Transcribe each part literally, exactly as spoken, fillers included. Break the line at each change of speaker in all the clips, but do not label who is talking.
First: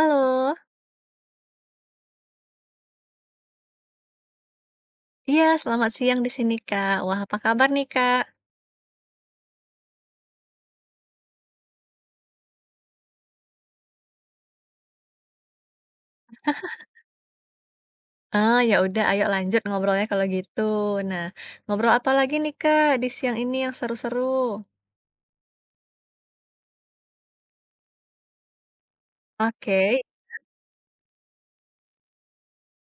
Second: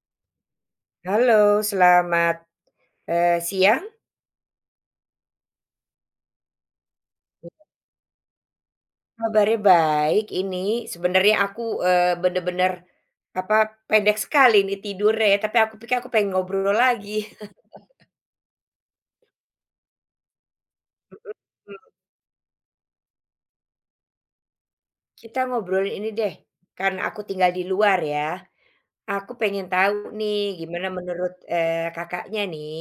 Halo.
Halo, selamat, eee, siang.
Iya, selamat siang di sini, Kak. Wah, apa kabar nih, Kak?
Kabarnya baik ini. Sebenarnya aku, eee, bener-bener, apa, pendek sekali nih tidurnya ya, tapi aku pikir aku pengen ngobrol lagi.
Ah, ya udah, ayo lanjut ngobrolnya kalau gitu. Nah,
Mhm,
ngobrol apa lagi nih, Kak, di siang ini yang seru-seru?
kita ngobrolin ini deh, karena aku tinggal di luar ya, aku pengen tahu
Oke,
nih gimana menurut, eee, Kakaknya nih,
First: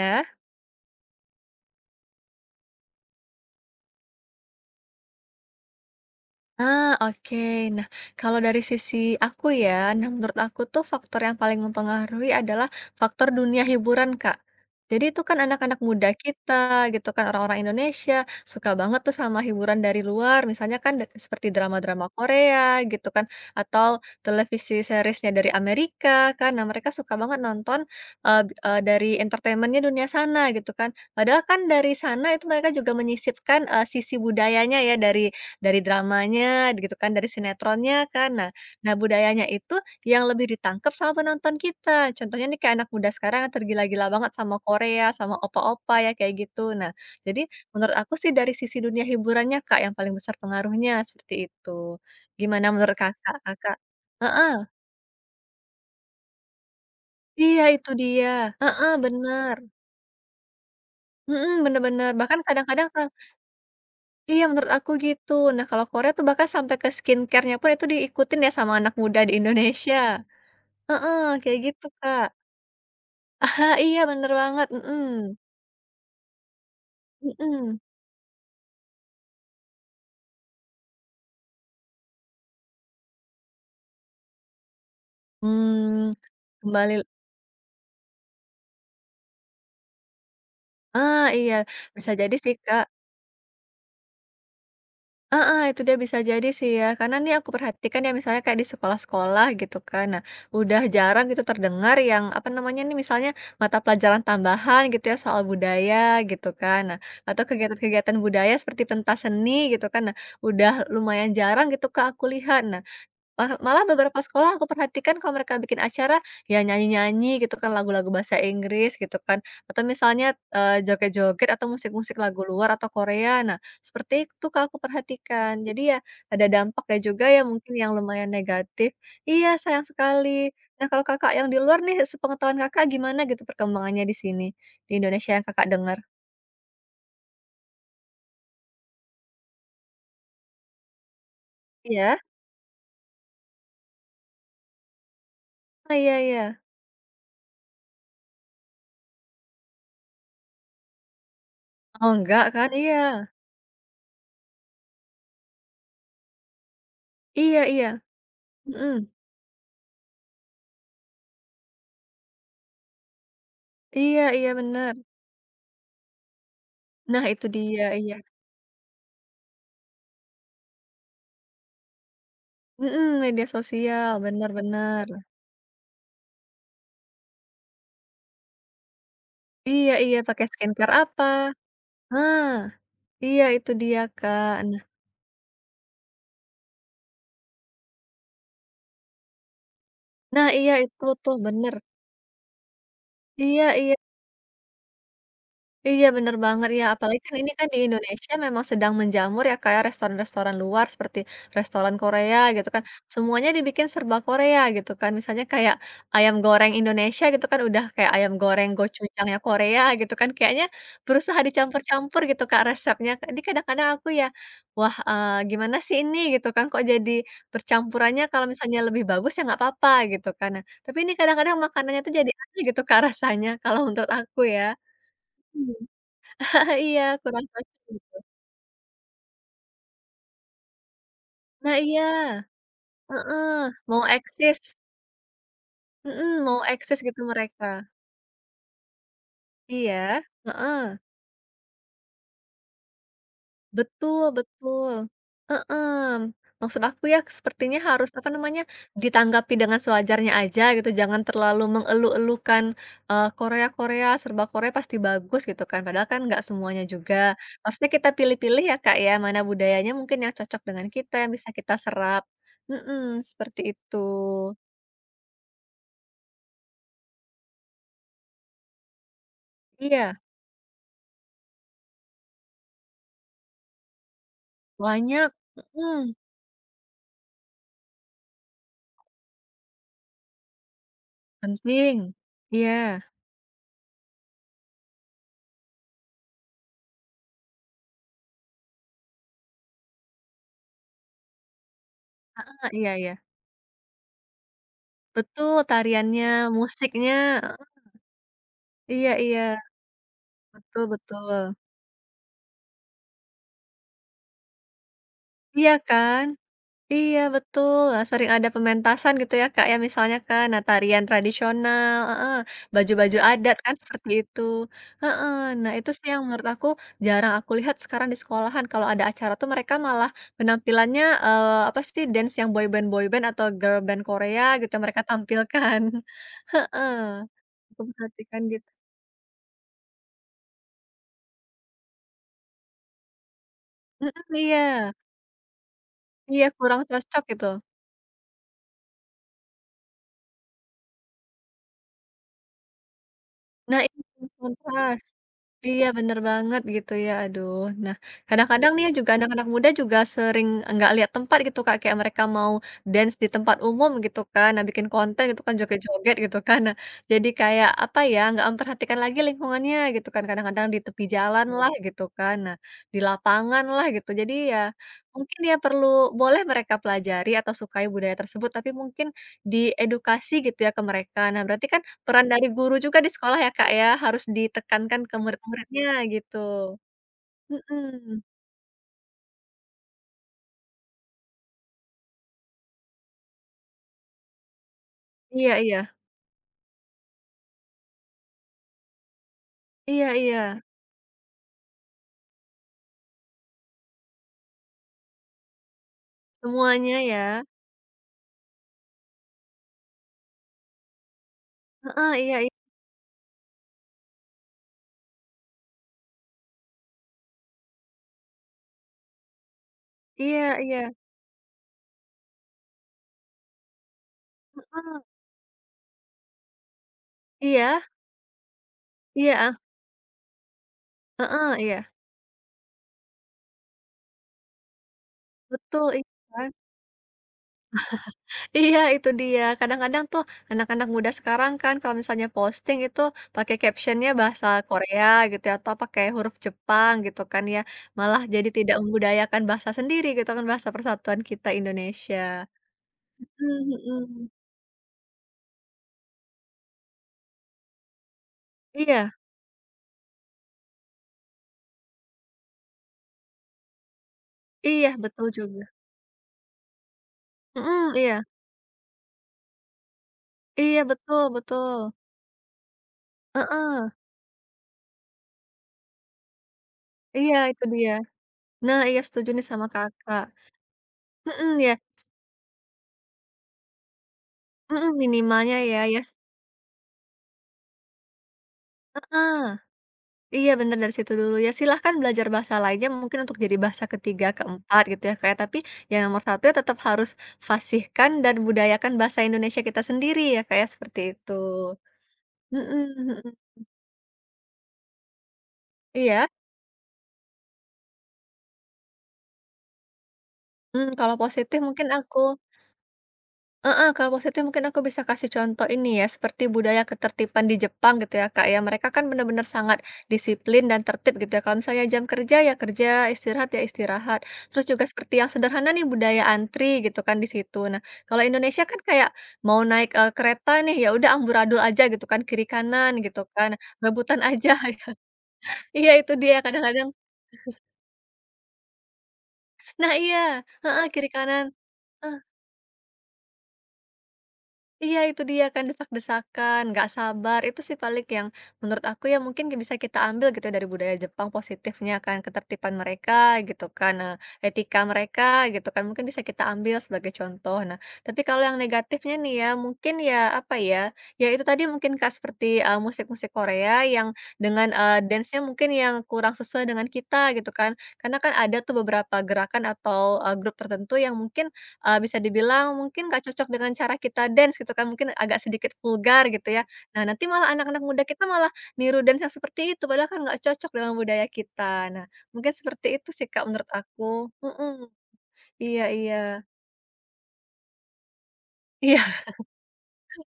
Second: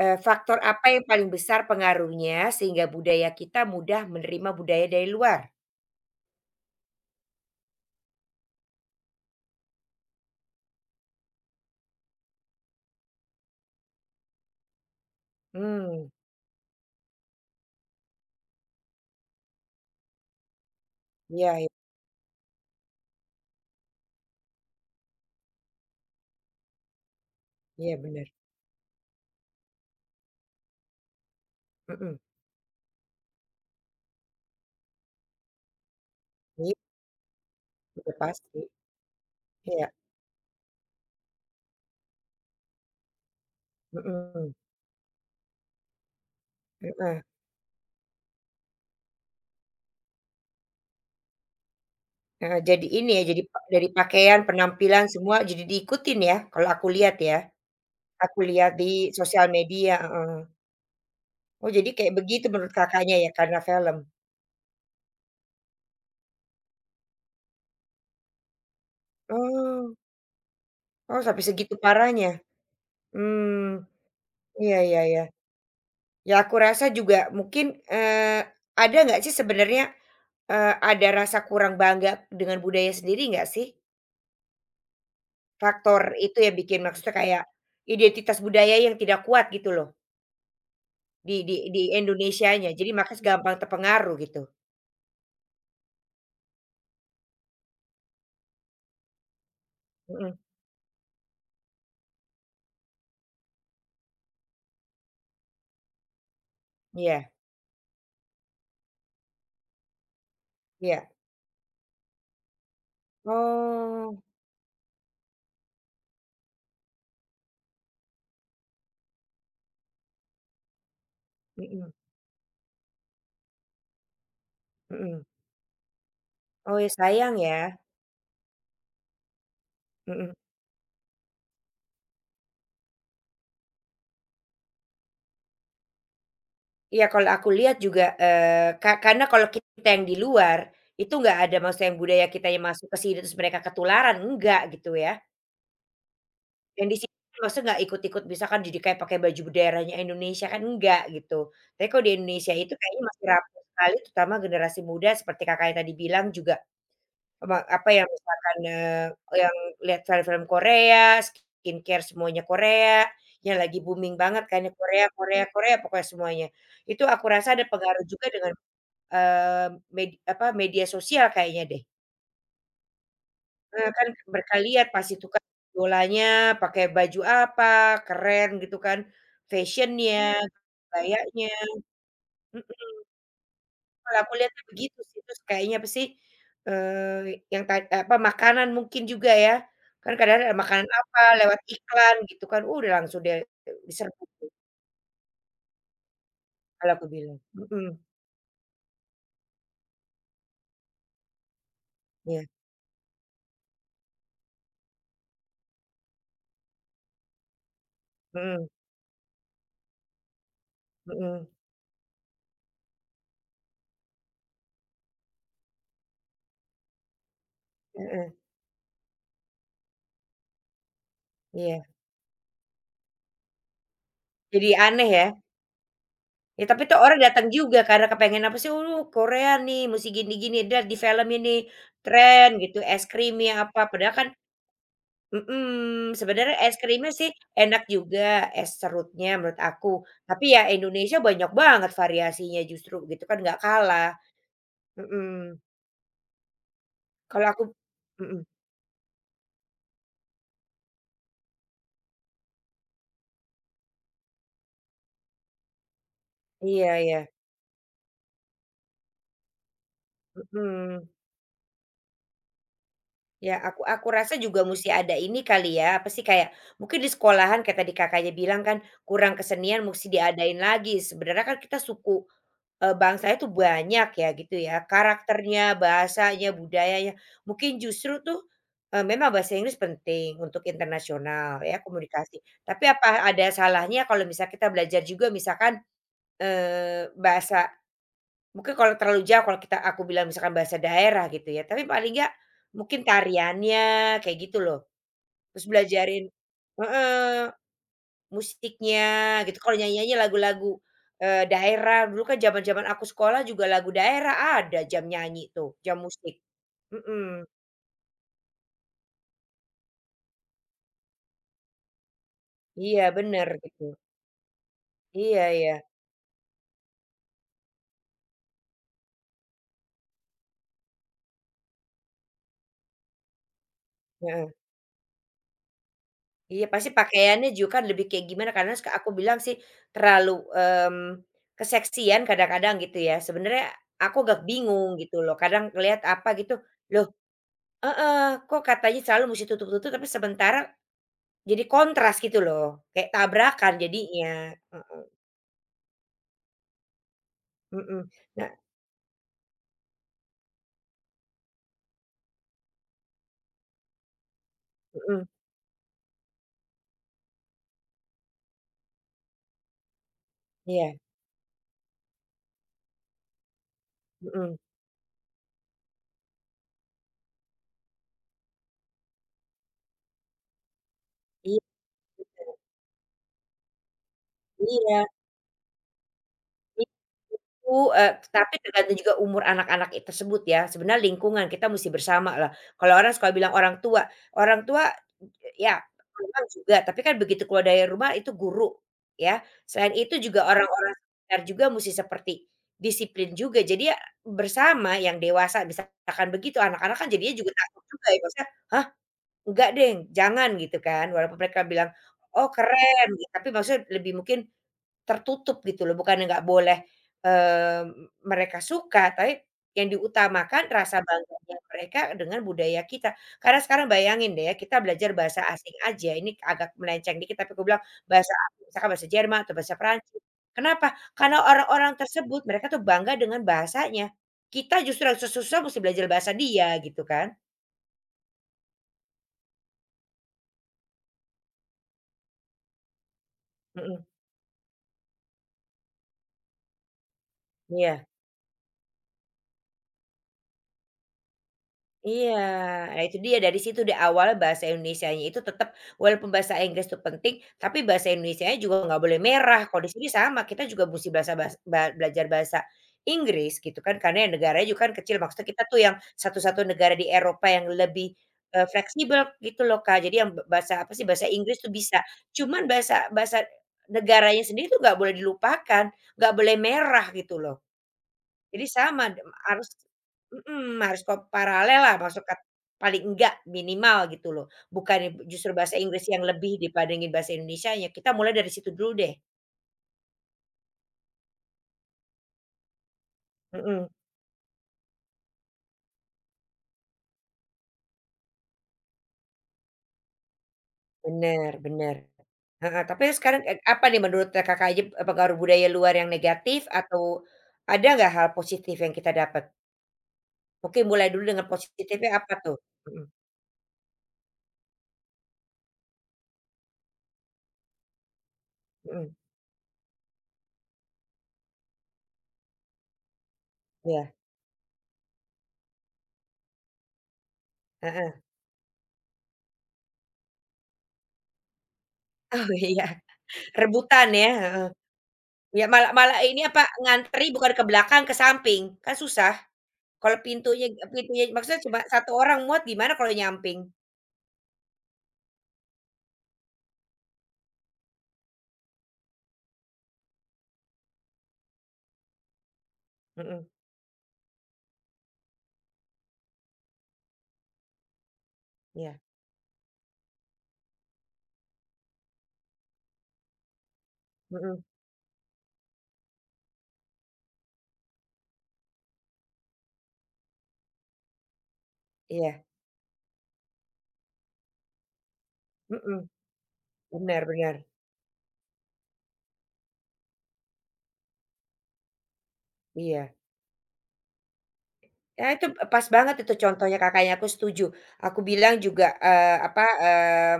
eee, faktor apa yang paling besar pengaruhnya sehingga budaya kita mudah menerima budaya dari luar?
Ah, oke. Nah, kalau dari sisi aku ya, nah menurut aku tuh faktor yang paling mempengaruhi adalah faktor dunia hiburan, Kak. Jadi itu kan anak-anak muda
Hmm.
kita gitu kan orang-orang Indonesia suka banget tuh sama hiburan dari luar, misalnya kan de- seperti
Iya iya
drama-drama Korea gitu kan atau televisi seriesnya dari Amerika kan. Nah, mereka suka banget nonton
iya bener,
eh, bi- eh, dari entertainmentnya dunia sana gitu kan. Padahal kan dari
mhm,
sana itu mereka juga menyisipkan eh, sisi budayanya ya dari dari dramanya
iya,
gitu kan, dari sinetronnya
udah
kan. Nah
pasti,
nah budayanya itu
iya.
yang lebih ditangkap sama penonton kita. Contohnya nih kayak anak muda sekarang yang tergila-gila banget
Mhm,
sama Korea, sama opa-opa ya kayak gitu. Nah
heeh
jadi menurut aku sih dari sisi dunia hiburannya Kak yang paling besar pengaruhnya, seperti itu.
heeh,
Gimana
jadi
menurut
ini ya,
Kakak
jadi pa
Kakak?
dari pakaian,
Heeh,
penampilan semua jadi diikutin ya, kalau aku lihat ya,
iya itu dia.
aku lihat di
Heeh,
sosial
benar.
media, heeh.
Mhm,
Oh jadi
benar-benar.
kayak
Bahkan
begitu menurut
kadang-kadang kan
Kakaknya ya karena film?
iya menurut aku gitu. Nah kalau Korea tuh bahkan sampai ke skincare-nya pun itu diikutin ya sama anak muda di Indonesia.
Oh oh
Heeh,
sampai
kayak
segitu
gitu, Kak.
parahnya?
Ah,
Mmm,
iya bener banget,
iya iya
mhm,
iya. Ya aku rasa juga mungkin,
mhm.
eee, ada nggak sih sebenarnya, eee, ada rasa kurang bangga dengan budaya sendiri nggak sih? Faktor
Mmm,
itu yang bikin
kembali
maksudnya kayak identitas budaya yang tidak kuat gitu loh?
ah,
Di
iya,
di di
bisa jadi sih,
Indonesianya,
Kak.
jadi maka gampang terpengaruh gitu?
Heeh, itu dia bisa jadi sih ya, karena nih aku perhatikan ya misalnya kayak di sekolah-sekolah gitu kan, nah
Mhm,
udah jarang gitu terdengar yang, apa namanya nih, misalnya mata pelajaran tambahan gitu ya soal budaya gitu kan, nah
iya
atau kegiatan-kegiatan budaya seperti pentas seni gitu kan, nah udah
iya.
lumayan jarang gitu, Kak, aku lihat. Nah Maha malah beberapa
Oh,
sekolah aku perhatikan kalau mereka bikin acara, ya nyanyi-nyanyi gitu kan lagu-lagu bahasa Inggris gitu kan, atau misalnya, eee, joget-joget atau
mhm
musik-musik lagu luar atau Korea. Nah, seperti itu Kak aku
mhm.
perhatikan. Jadi ya ada
Oh
dampak
ya
ya juga
sayang
ya
ya,
mungkin yang lumayan negatif. Iya sayang
mhm.
sekali. Nah kalau Kakak yang di luar nih sepengetahuan Kakak gimana gitu perkembangannya di sini, di Indonesia yang Kakak dengar?
Iya kalau aku lihat juga, eee, ka karena kalau kita yang di luar, itu nggak ada maksudnya yang
Iya?
budaya kita yang masuk ke sini terus mereka ketularan, enggak gitu ya.
Oh iya iya.
Yang di sini maksudnya nggak ikut-ikut misalkan jadi kayak pakai baju daerahnya Indonesia kan enggak gitu. Tapi kalau
Oh
di
enggak
Indonesia
kan?
itu
Iya.
kayaknya masih rapuh sekali terutama generasi muda seperti Kakaknya tadi bilang juga. Ema
Iya
apa
iya.
ya, misalkan,
Mhm.
eee, yang lihat film-film Korea, skincare semuanya Korea, yang lagi booming
Iya
banget
iya
kan ya
bener.
Korea Korea Korea pokoknya semuanya. Itu
Nah
aku
itu
rasa ada
dia,
pengaruh
iya.
juga dengan, eee, med apa, media sosial kayaknya deh.
Mhm, media
Eee, kan
sosial, bener
mereka lihat
bener.
pasti tuh kan idolanya pakai baju apa, keren gitu kan,
Iya iya,
fashionnya
pakai skincare apa?
gayanya,
ah
mhm.
iya itu dia,
Kalau aku
Kak.
lihatnya
Nah
begitu sih, terus kayaknya apa sih, eee, yang ta apa, makanan mungkin juga ya, kan
nah,
kadang-kadang ada
iya
makanan
itu
apa,
tuh,
lewat
bener.
iklan gitu kan, udah langsung deh
Iya iya.
diserbu tuh
Iya bener banget ya,
kalau aku
apalagi kan
bilang,
ini kan di
mhm,
Indonesia memang sedang menjamur ya kayak restoran-restoran luar seperti restoran Korea
iya,
gitu kan, semuanya dibikin serba Korea gitu kan. Misalnya kayak ayam goreng Indonesia gitu kan udah kayak ayam goreng
mhm
gochujangnya Korea gitu kan, kayaknya berusaha
mhm,
dicampur-campur gitu Kak resepnya. Jadi kadang-kadang aku ya, wah, eee, gimana sih ini gitu kan, kok jadi percampurannya
heeh,
kalau misalnya lebih bagus ya nggak apa-apa gitu kan. Nah, tapi ini kadang-kadang
iya.
makanannya tuh jadi aneh gitu Kak rasanya kalau menurut aku
Jadi
ya.
aneh ya, ya
Ah,
tapi tuh
iya,
orang
kurang
datang juga karena
cocok.
kepengen apa sih, "Uh, Korea nih mesti gini gini, lihat di film ini,
Nah, iya,
tren," gitu, es krimnya
heeh,
apa,
mau
padahal kan
eksis,
mhm,
mhm,
sebenarnya
mau
es
eksis
krimnya
gitu
sih
mereka.
enak juga, es serutnya menurut aku.
Iya,
Tapi ya
heeh,
Indonesia banyak banget variasinya justru gitu kan, nggak kalah.
betul betul,
Mhm,
heeh. Maksud aku ya
kalau aku
sepertinya harus, apa
mhm,
namanya, ditanggapi dengan sewajarnya aja gitu, jangan terlalu mengeluh-eluhkan, eee, Korea-Korea, serba Korea pasti bagus gitu kan, padahal kan nggak semuanya
iya iya,
juga. Harusnya kita pilih-pilih ya, Kak, ya, mana budayanya mungkin yang cocok dengan
mhm.
kita, yang bisa kita serap. Mhm,
Ya
seperti
aku
itu.
aku rasa juga musti ada ini kali ya, apa sih kayak mungkin di sekolahan kayak tadi Kakaknya bilang kan, kurang kesenian musti
Iya.
diadain lagi. Sebenarnya kan kita suku Eee, bangsanya tuh banyak ya gitu ya,
Banyak,
karakternya,
mhm,
bahasanya, budayanya. Mungkin justru tuh, eee, memang bahasa Inggris penting untuk internasional ya
penting.
komunikasi, tapi
Iya,
apa ada salahnya kalau misal kita belajar juga misalkan, eee, bahasa mungkin kalau terlalu jauh kalau kita aku bilang misalkan bahasa daerah gitu ya, tapi paling nggak
heeh, iya
mungkin
iya,
tariannya kayak gitu loh,
betul
terus belajarin
tariannya, musiknya,
heeh.
eee,
Musiknya
iya iya,
gitu, kalau nyanyi-nyanyi lagu-lagu,
betul
eee,
betul.
daerah dulu kan zaman-zaman aku sekolah juga lagu daerah ada jam nyanyi
Iya
tuh, jam
kan?
musik.
Iya
Mhm,
betul, eee, sering ada pementasan gitu ya, Kak, ya misalnya kan, nah tarian tradisional, heeh,
iya
baju-baju
bener
adat kan
gitu.
seperti itu, heeh.
Iya
Nah
iya,
itu sih yang menurut aku jarang aku lihat sekarang di sekolahan, kalau ada acara tuh mereka malah penampilannya, eee, apa sih, dance yang boyband-boyband atau girl band Korea
heeh.
gitu mereka tampilkan.
Iya pasti
Heeh,
pakaiannya juga
aku
kan lebih kayak
perhatikan
gimana
gitu.
karena suka aku bilang sih terlalu, mmm, keseksian kadang-kadang gitu ya, sebenarnya aku
Mhm,
agak
iya
bingung gitu loh, kadang ngelihat apa
iya
gitu,
kurang
loh
cocok gitu.
eh kok katanya selalu musti tutup-tutup tapi sementara jadi kontras gitu loh, kayak tabrakan
Nah itu
jadinya.
kontras. Iya bener banget gitu ya, aduh. Nah,
Mhm. Nah
kadang-kadang nih ya juga anak-anak muda juga sering nggak lihat tempat gitu Kak, kayak mereka mau dance di tempat umum gitu kan, nah bikin konten
mhm,
gitu kan, joget-joget gitu kan. Nah, jadi kayak apa ya, nggak memperhatikan lagi lingkungannya gitu kan, kadang-kadang di
iya,
tepi jalan lah gitu kan, nah di lapangan lah gitu. Jadi
mhm.
ya mungkin ya perlu, boleh mereka pelajari atau sukai budaya tersebut, tapi mungkin diedukasi gitu ya ke mereka. Nah
I
berarti kan Peran dari guru juga di sekolah ya, Kak, ya, harus ditekankan
iya,
ke murid-muridnya gitu.
itu, eee,
Mhm,
tapi tergantung juga umur anak-anak i tersebut ya, sebenarnya lingkungan kita musti bersamalah. Kalau orang suka bilang orang tua, orang tua
iya iya,
ya memang juga, tapi kan begitu keluar dari rumah itu guru ya. Selain
iya
itu juga
iya,
orang-orang sekitar juga musti seperti disiplin juga. Jadi ya bersama yang dewasa misalkan begitu, anak-anak
semuanya
kan
ya,
jadinya juga takut juga ya, maksudnya, "Hah? Enggak deh, jangan," gitu kan, walaupun mereka bilang,
heeh, iya i
"Oh keren," gitu, tapi maksudnya lebih mungkin tertutup gitu loh, bukannya nggak boleh, eee, mereka suka, tapi yang
iya
diutamakan
iya,
rasa bangganya mereka dengan budaya kita. Karena sekarang bayangin deh ya, kita
heeh,
belajar bahasa asing aja, ini agak melenceng dikit, tapi aku bilang
iya
bahasa asing, misalkan bahasa
iya,
Jerman atau
ah,
bahasa Perancis. Kenapa? Karena
heeh, iya,
orang-orang tersebut, mereka tuh bangga dengan bahasanya. Kita justru yang susah-susah mesti
betul
belajar
itu
bahasa
kan.
dia gitu kan.
Iya itu dia, kadang-kadang tuh anak-anak muda sekarang kan kalau misalnya posting itu pakai
Mhm,
caption-nya bahasa Korea gitu ya, atau pakai huruf Jepang gitu kan ya,
iya.
malah jadi tidak membudayakan bahasa sendiri gitu kan, bahasa persatuan kita Indonesia.
Iya, nah itu dia dari
Mhm
situ deh
mhm.
awal bahasa Indonesianya itu tetap walaupun bahasa Inggris itu penting, tapi bahasa Indonesianya juga nggak
Iya
boleh merah. Kalau di sini sama, kita juga mesti bahasa bahas ba belajar bahasa Inggris gitu kan, karena ya negaranya juga
iya,
kan kecil,
betul
maksudnya
juga.
kita tuh yang satu-satu negara di Eropa yang
Mhm,
lebih,
iya
eee, fleksibel gitu loh, Kak. Jadi yang ba
iya,
bahasa apa sih,
betul
bahasa Inggris tuh
betul.
bisa, cuman bahasa bahasa
Heeh,
negaranya sendiri tuh nggak boleh dilupakan, nggak boleh merah
iya
gitu loh.
itu dia.
Jadi
Nah, iya
sama dem
setuju nih sama
harus
Kakak.
mhm, harus ko
Mhm, ya
paralel lah masuk kat paling enggak minimal gitu loh.
mhm,
Bukan justru
minimalnya
bahasa
ya ya
Inggris yang lebih dibandingin bahasa Indonesia ya kita mulai dari situ dulu deh.
heeh, iya bener dari situ dulu ya silahkan belajar bahasa lainnya mungkin untuk jadi bahasa
Mhm,
ketiga, keempat gitu ya kayak. Tapi yang nomor satu ya tetap harus fasihkan dan budayakan bahasa Indonesia kita sendiri ya kayak seperti itu.
bener bener. Heeh, tapi
Mhm mhm.
sekarang e apa nih menurut e Kakak aja e pengaruh budaya luar yang
Iya?
negatif atau ada nggak hal positif yang kita dapat? Mungkin
Mmm,
mulai
kalau
dulu dengan
positif mungkin
positifnya
aku
apa tuh? Mhm
Heeh, kalau positif mungkin aku bisa kasih contoh ini ya, seperti budaya ketertiban di Jepang gitu ya, Kak, ya. Mereka kan
mhm,
benar-benar sangat disiplin dan tertib gitu ya. Kalau misalnya jam kerja ya kerja, istirahat ya
iya,
istirahat. Terus juga seperti yang sederhana nih budaya antri gitu kan di situ. Nah,
heeh.
kalau Indonesia kan kayak mau naik eh, kereta nih ya udah amburadul aja gitu kan kiri
Oh iya,
kanan gitu kan.
rebutan
Rebutan
ya,
aja.
heeh. Ya,
Iya,
malah
itu
malah ini
dia
apa,
kadang-kadang.
ngantri bukan ke belakang, ke samping, kan susah.
Nah,
Kalau
iya,
pintunya
heeh, kiri
pintunya
kanan.
maksudnya cuma satu orang muat gimana kalau nyamping?
Iya itu dia kan desak-desakan, nggak sabar, itu sih paling yang menurut aku ya mungkin bisa kita ambil gitu ya, dari budaya Jepang positifnya kan, ketertiban mereka
Mhm,
gitu kan, nah, etika mereka gitu kan, mungkin bisa kita ambil sebagai contoh. Nah, tapi kalau yang
iya,
negatifnya nih ya, mungkin ya apa ya, ya itu tadi mungkin Kak seperti uh, musik-musik Korea yang
mhm,
dengan uh, dance-nya mungkin yang kurang sesuai dengan kita gitu kan, karena kan ada tuh beberapa gerakan atau uh, grup tertentu yang mungkin Eee, bisa
iya,
dibilang mungkin nggak cocok dengan cara kita dance gitu kan, mungkin agak sedikit
mhm,
vulgar gitu ya. Nah,
benar
nanti malah
bener,
anak-anak muda kita malah niru dance yang seperti itu, padahal kan nggak cocok dengan budaya kita. Nah, mungkin seperti itu
iya.
sih, Kak, menurut aku. Mhm.
Ya itu
Iya
pas
iya.
banget itu contohnya Kakaknya, aku setuju. Aku bilang juga,
Iya.
eee, apa, eee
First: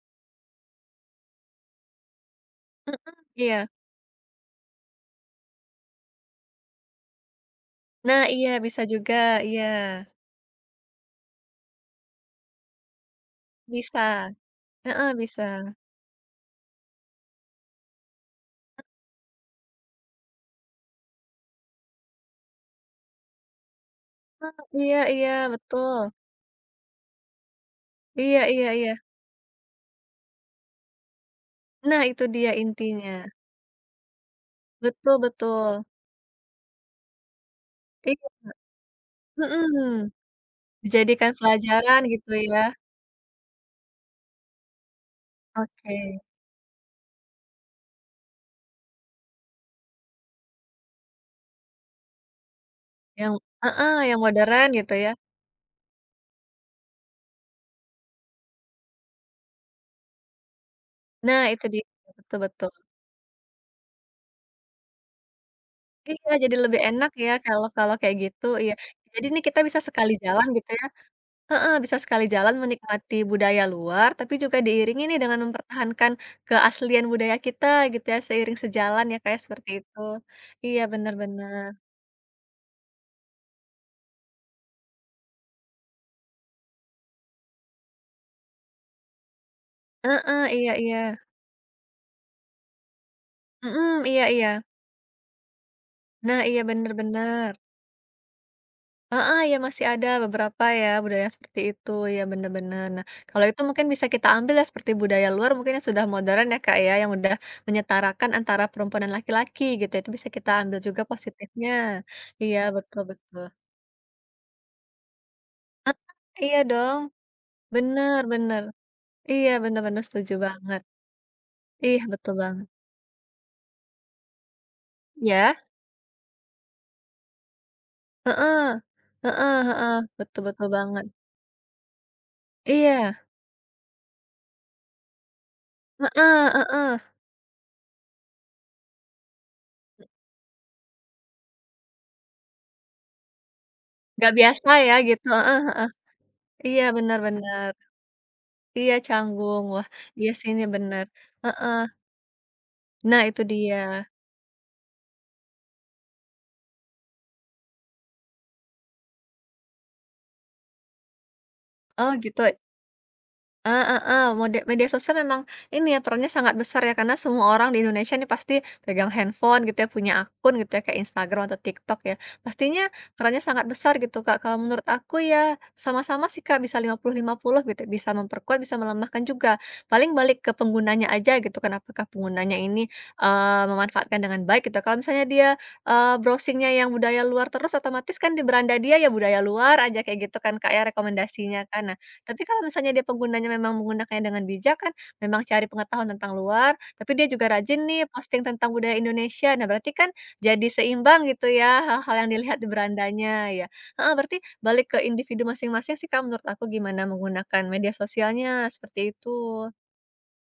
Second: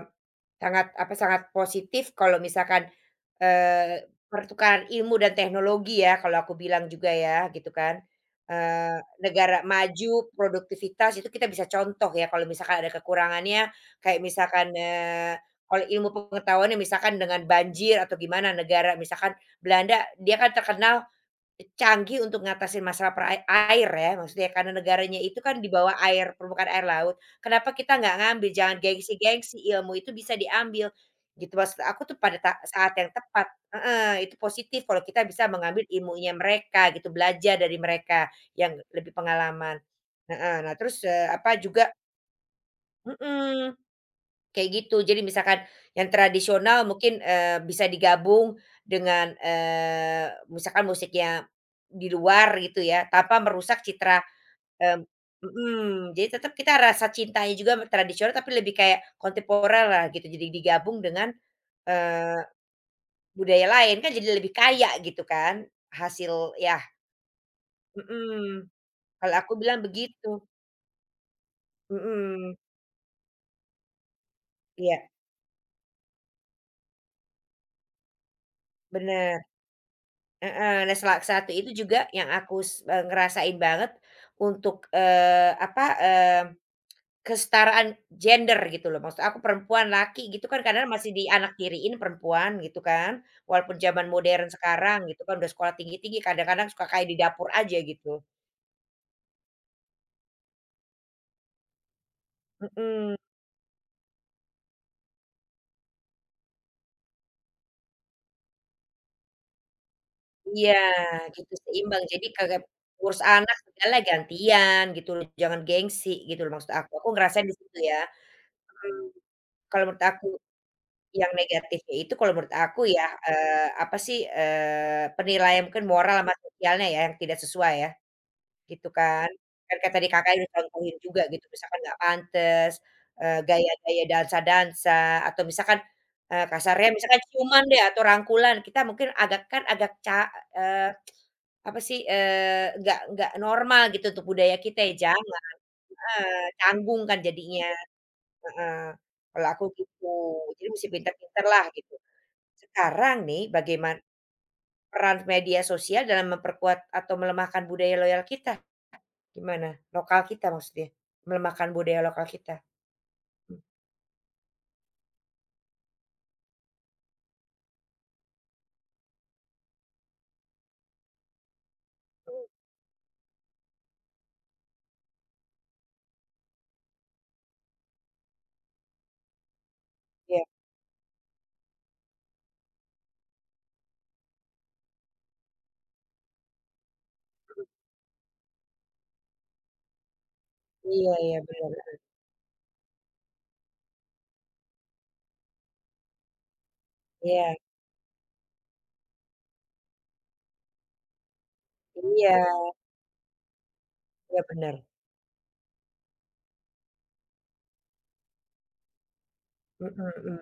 sangat apa, sangat positif kalau misalkan,
Mhm, iya.
eee, pertukaran ilmu dan teknologi ya kalau aku bilang juga ya gitu kan,
Nah, iya bisa
eee,
juga,
negara
iya.
maju, produktivitas itu kita bisa contoh ya kalau misalkan ada kekurangannya
Bisa.
kayak misalkan,
Heeh,
eee,
bisa.
kalau ilmu pengetahuannya misalkan dengan banjir atau gimana negara misalkan Belanda dia kan terkenal canggih untuk ngatasin masalah perae air ya, maksudnya
Heeh,
karena
iya
negaranya
iya,
itu kan di bawah
betul.
air, permukaan air laut. Kenapa kita nggak
Iya
ngambil,
iya
jangan
iya.
gengsi-gengsi, ilmu itu bisa diambil, gitu maksud
Nah,
aku tuh
itu
pada
dia
ta saat yang
intinya.
tepat heeh, itu positif kalau
Betul
kita bisa
betul.
mengambil ilmunya mereka gitu, belajar dari mereka
Iya,
yang lebih pengalaman.
mhm.
Heeh, nah terus, eee,
Dijadikan
apa juga
pelajaran gitu ya.
mhm. Kayak gitu. Jadi misalkan
Oke,
yang tradisional mungkin, eee, bisa digabung dengan, eee, misalkan musiknya di luar gitu ya,
yang
tanpa merusak
heeh, yang
citra,
modern gitu
mmm
ya.
mhm, jadi tetap kita rasa cintanya juga sama tradisional tapi lebih kayak kontemporer lah gitu. Jadi digabung dengan,
Nah itu dia, betul
eee,
betul.
budaya lain kan jadi lebih kaya gitu kan
Iya
hasil
jadi
ya
lebih enak ya kalau kalau kayak gitu,
mhm,
iya. Jadi
kalau
nih
aku
kita
bilang
bisa sekali
begitu.
jalan gitu ya heeh, bisa sekali jalan
Mhm,
menikmati budaya luar, tapi juga diiringi
iya,
nih dengan mempertahankan keaslian budaya kita gitu ya, seiring sejalan ya kayak
benar.
seperti itu.
Heeh,
Iya
nah sela satu
benar-benar.
itu juga yang aku s eee, ngerasain banget untuk, eee, apa, eee, kesetaraan gender gitu loh. Maksud aku perempuan,
bener.
laki
Heeh,
gitu kan
iya
kadang
iya.
masih dianak tiriin perempuan gitu kan, walaupun
Mhm,
zaman
iya
modern
iya.
sekarang gitu kan udah sekolah tinggi-tinggi
Nah iya,
kadang-kadang suka kayak di dapur
benar-benar.
aja gitu.
Heeh, ya masih ada beberapa ya budaya seperti itu, ya bener-bener. Nah,
Mhm,
kalau itu mungkin bisa kita ambil ya seperti budaya luar mungkin yang sudah modern ya Kak ya, yang udah menyetarakan antara perempuan dan laki-laki gitu, itu bisa kita
iya
ambil juga
gitu
positifnya.
seimbang jadi
Iya
kagak
betul
ngurus
betul.
anak segala gantian gitu loh, jangan
Heeh,
gengsi gitu loh
iya
maksud aku.
dong,
Aku ngerasain di situ ya,
bener bener.
mhm,
Iya
kalau
bener-bener
menurut aku.
setuju banget.
Yang negatifnya
Iya
itu kalau
betul
menurut
banget.
aku ya, eee, apa sih, eee,
Ya?
penilaian mungkin moral sama sosialnya ya yang tidak sesuai ya,
Heeh.
gitu kan.
Heeh
Kan kayak
heeh,
tadi Kakak
betul
udah
betul
contohin
banget.
juga gitu, misalkan nggak pantes,
Iya,
eee, gaya-gaya dansa-dansa, atau misalkan, eee,
heeh
kasarnya
heeh.
misalkan ciuman deh atau rangkulan, kita mungkin agak kan agak ca eee, apa sih, eee, nggak nggak normal gitu untuk
Nggak
budaya
biasa
kita ya,
ya gitu,
jangan,
heeh heeh. Iya
canggung kan jadinya,
benar-benar
heeh.
Iya,
Kalau
canggung.
aku
Wah,
gitu,
iya sih ini
jadi mesti
bener.
pinter-pinter lah
Heeh.
gitu. Sekarang
Nah, itu
nih bagaimana
dia.
peran media sosial dalam memperkuat atau melemahkan budaya loyal kita? Gimana? Lokal kita maksudnya, melemahkan budaya
Oh,
lokal
gitu.
kita? Mmm,
Ah, ah, ah. mode media sosial memang ini ya, perannya sangat besar ya, karena semua orang di Indonesia nih pasti pegang handphone gitu ya, punya akun gitu ya, kayak Instagram atau TikTok ya. Pastinya perannya sangat besar gitu, Kak. Kalau menurut aku ya sama-sama sih, Kak, bisa lima puluh lima puluh gitu, bisa memperkuat, bisa melemahkan juga. Paling balik
iya
ke penggunanya aja gitu kan, apakah penggunanya ini, eee, memanfaatkan dengan baik gitu. Kalau misalnya dia, eee, browsing yang budaya luar terus, otomatis kan di beranda dia ya budaya luar aja kayak gitu kan, Kak, ya
iya iya
rekomendasinya kan.
bener,
Tapi kalau misalnya dia penggunanya memang menggunakannya dengan bijak kan, memang cari pengetahuan tentang luar, tapi dia juga
iya
rajin nih posting tentang budaya Indonesia. Nah, berarti kan jadi seimbang gitu ya hal-hal yang
iya
dilihat di berandanya ya. Heeh, berarti
iya bener,
balik ke individu masing-masing sih, Kak, menurut aku gimana menggunakan media sosialnya, seperti itu.
mhm mhm.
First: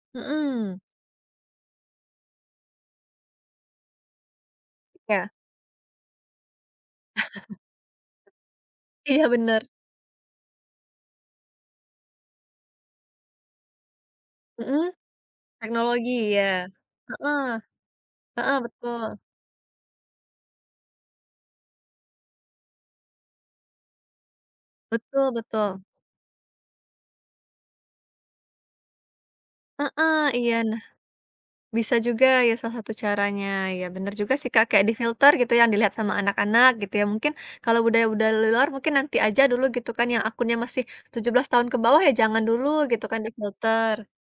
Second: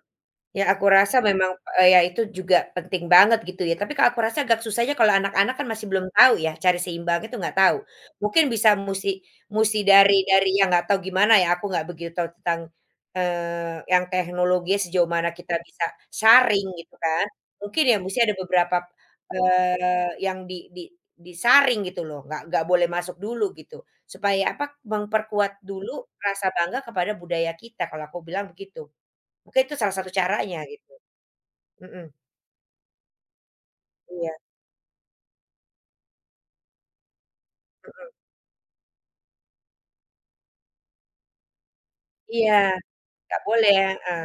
Ya
Mhm,
aku rasa memang, eee, ya itu juga penting banget gitu ya, tapi kalau aku rasa agak susahnya kalau
iya.
anak-anak kan masih belum tahu ya, cari seimbang itu nggak tahu. Mungkin bisa musti
Iya, bener.
musti dari dari yang nggak tahu gimana ya, aku nggak begitu tahu tentang, eee, yang teknologinya
Mhm,
sejauh mana kita bisa
teknologi, ya.
sharing gitu kan.
Heeh
Mungkin ya musti ada
heeh,
beberapa,
betul.
eee, yang di di disaring gitu loh, nggak nggak boleh masuk dulu gitu, supaya apa,
Betul
memperkuat
betul.
dulu rasa bangga kepada budaya kita, kalau aku bilang begitu. Mungkin itu salah satu
Heeh, iya,
caranya
nah,
gitu,
bisa
mhm,
juga ya salah satu caranya, ya bener juga
iya
sih Kak, kayak difilter gitu ya, yang dilihat sama anak-anak gitu ya, mungkin kalau budaya-budaya luar mungkin nanti aja dulu gitu kan yang akunnya masih tujuh belas tahun ke bawah ya jangan
iya,
dulu gitu kan
nggak boleh,
difilter.
heeh.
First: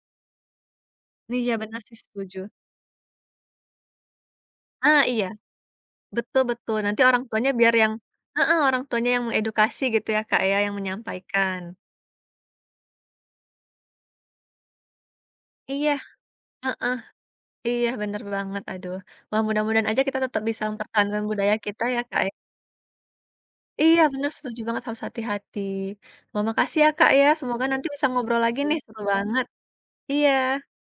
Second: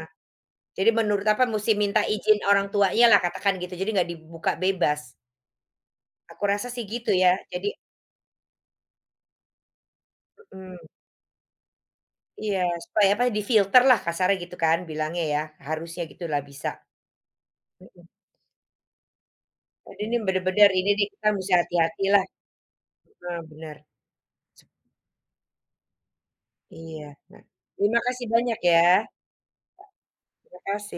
Jadi menurut apa,
Iya
musti
benar sih
minta
setuju.
izin orang tuanya lah katakan gitu, jadi nggak dibuka bebas.
Ah iya, betul
Aku rasa
betul,
sih
nanti
gitu
orang
ya,
tuanya
jadi
biar yang heeh, orang tuanya yang mengedukasi gitu ya Kak ya, yang
mhm,
menyampaikan.
iya, supaya apa, difilter lah kasarnya gitu kan bilangnya ya,
Iya,
harusnya gitu lah bisa,
heeh, iya
mhm.
bener banget aduh. Wah mudah-mudahan
Jadi
aja
ini
kita tetap bisa
bener-bener ini nih
mempertahankan
kita musti
budaya kita ya
hati-hati
Kak
lah,
ya.
heeh, bener.
Iya bener, setuju banget harus hati-hati. Wah makasih ya
Iya,
Kak ya,
nah,
semoga nanti
terima
bisa
kasih
ngobrol lagi
banyak
nih.
ya,
Iya. seru banget. Iya.
terima kasih.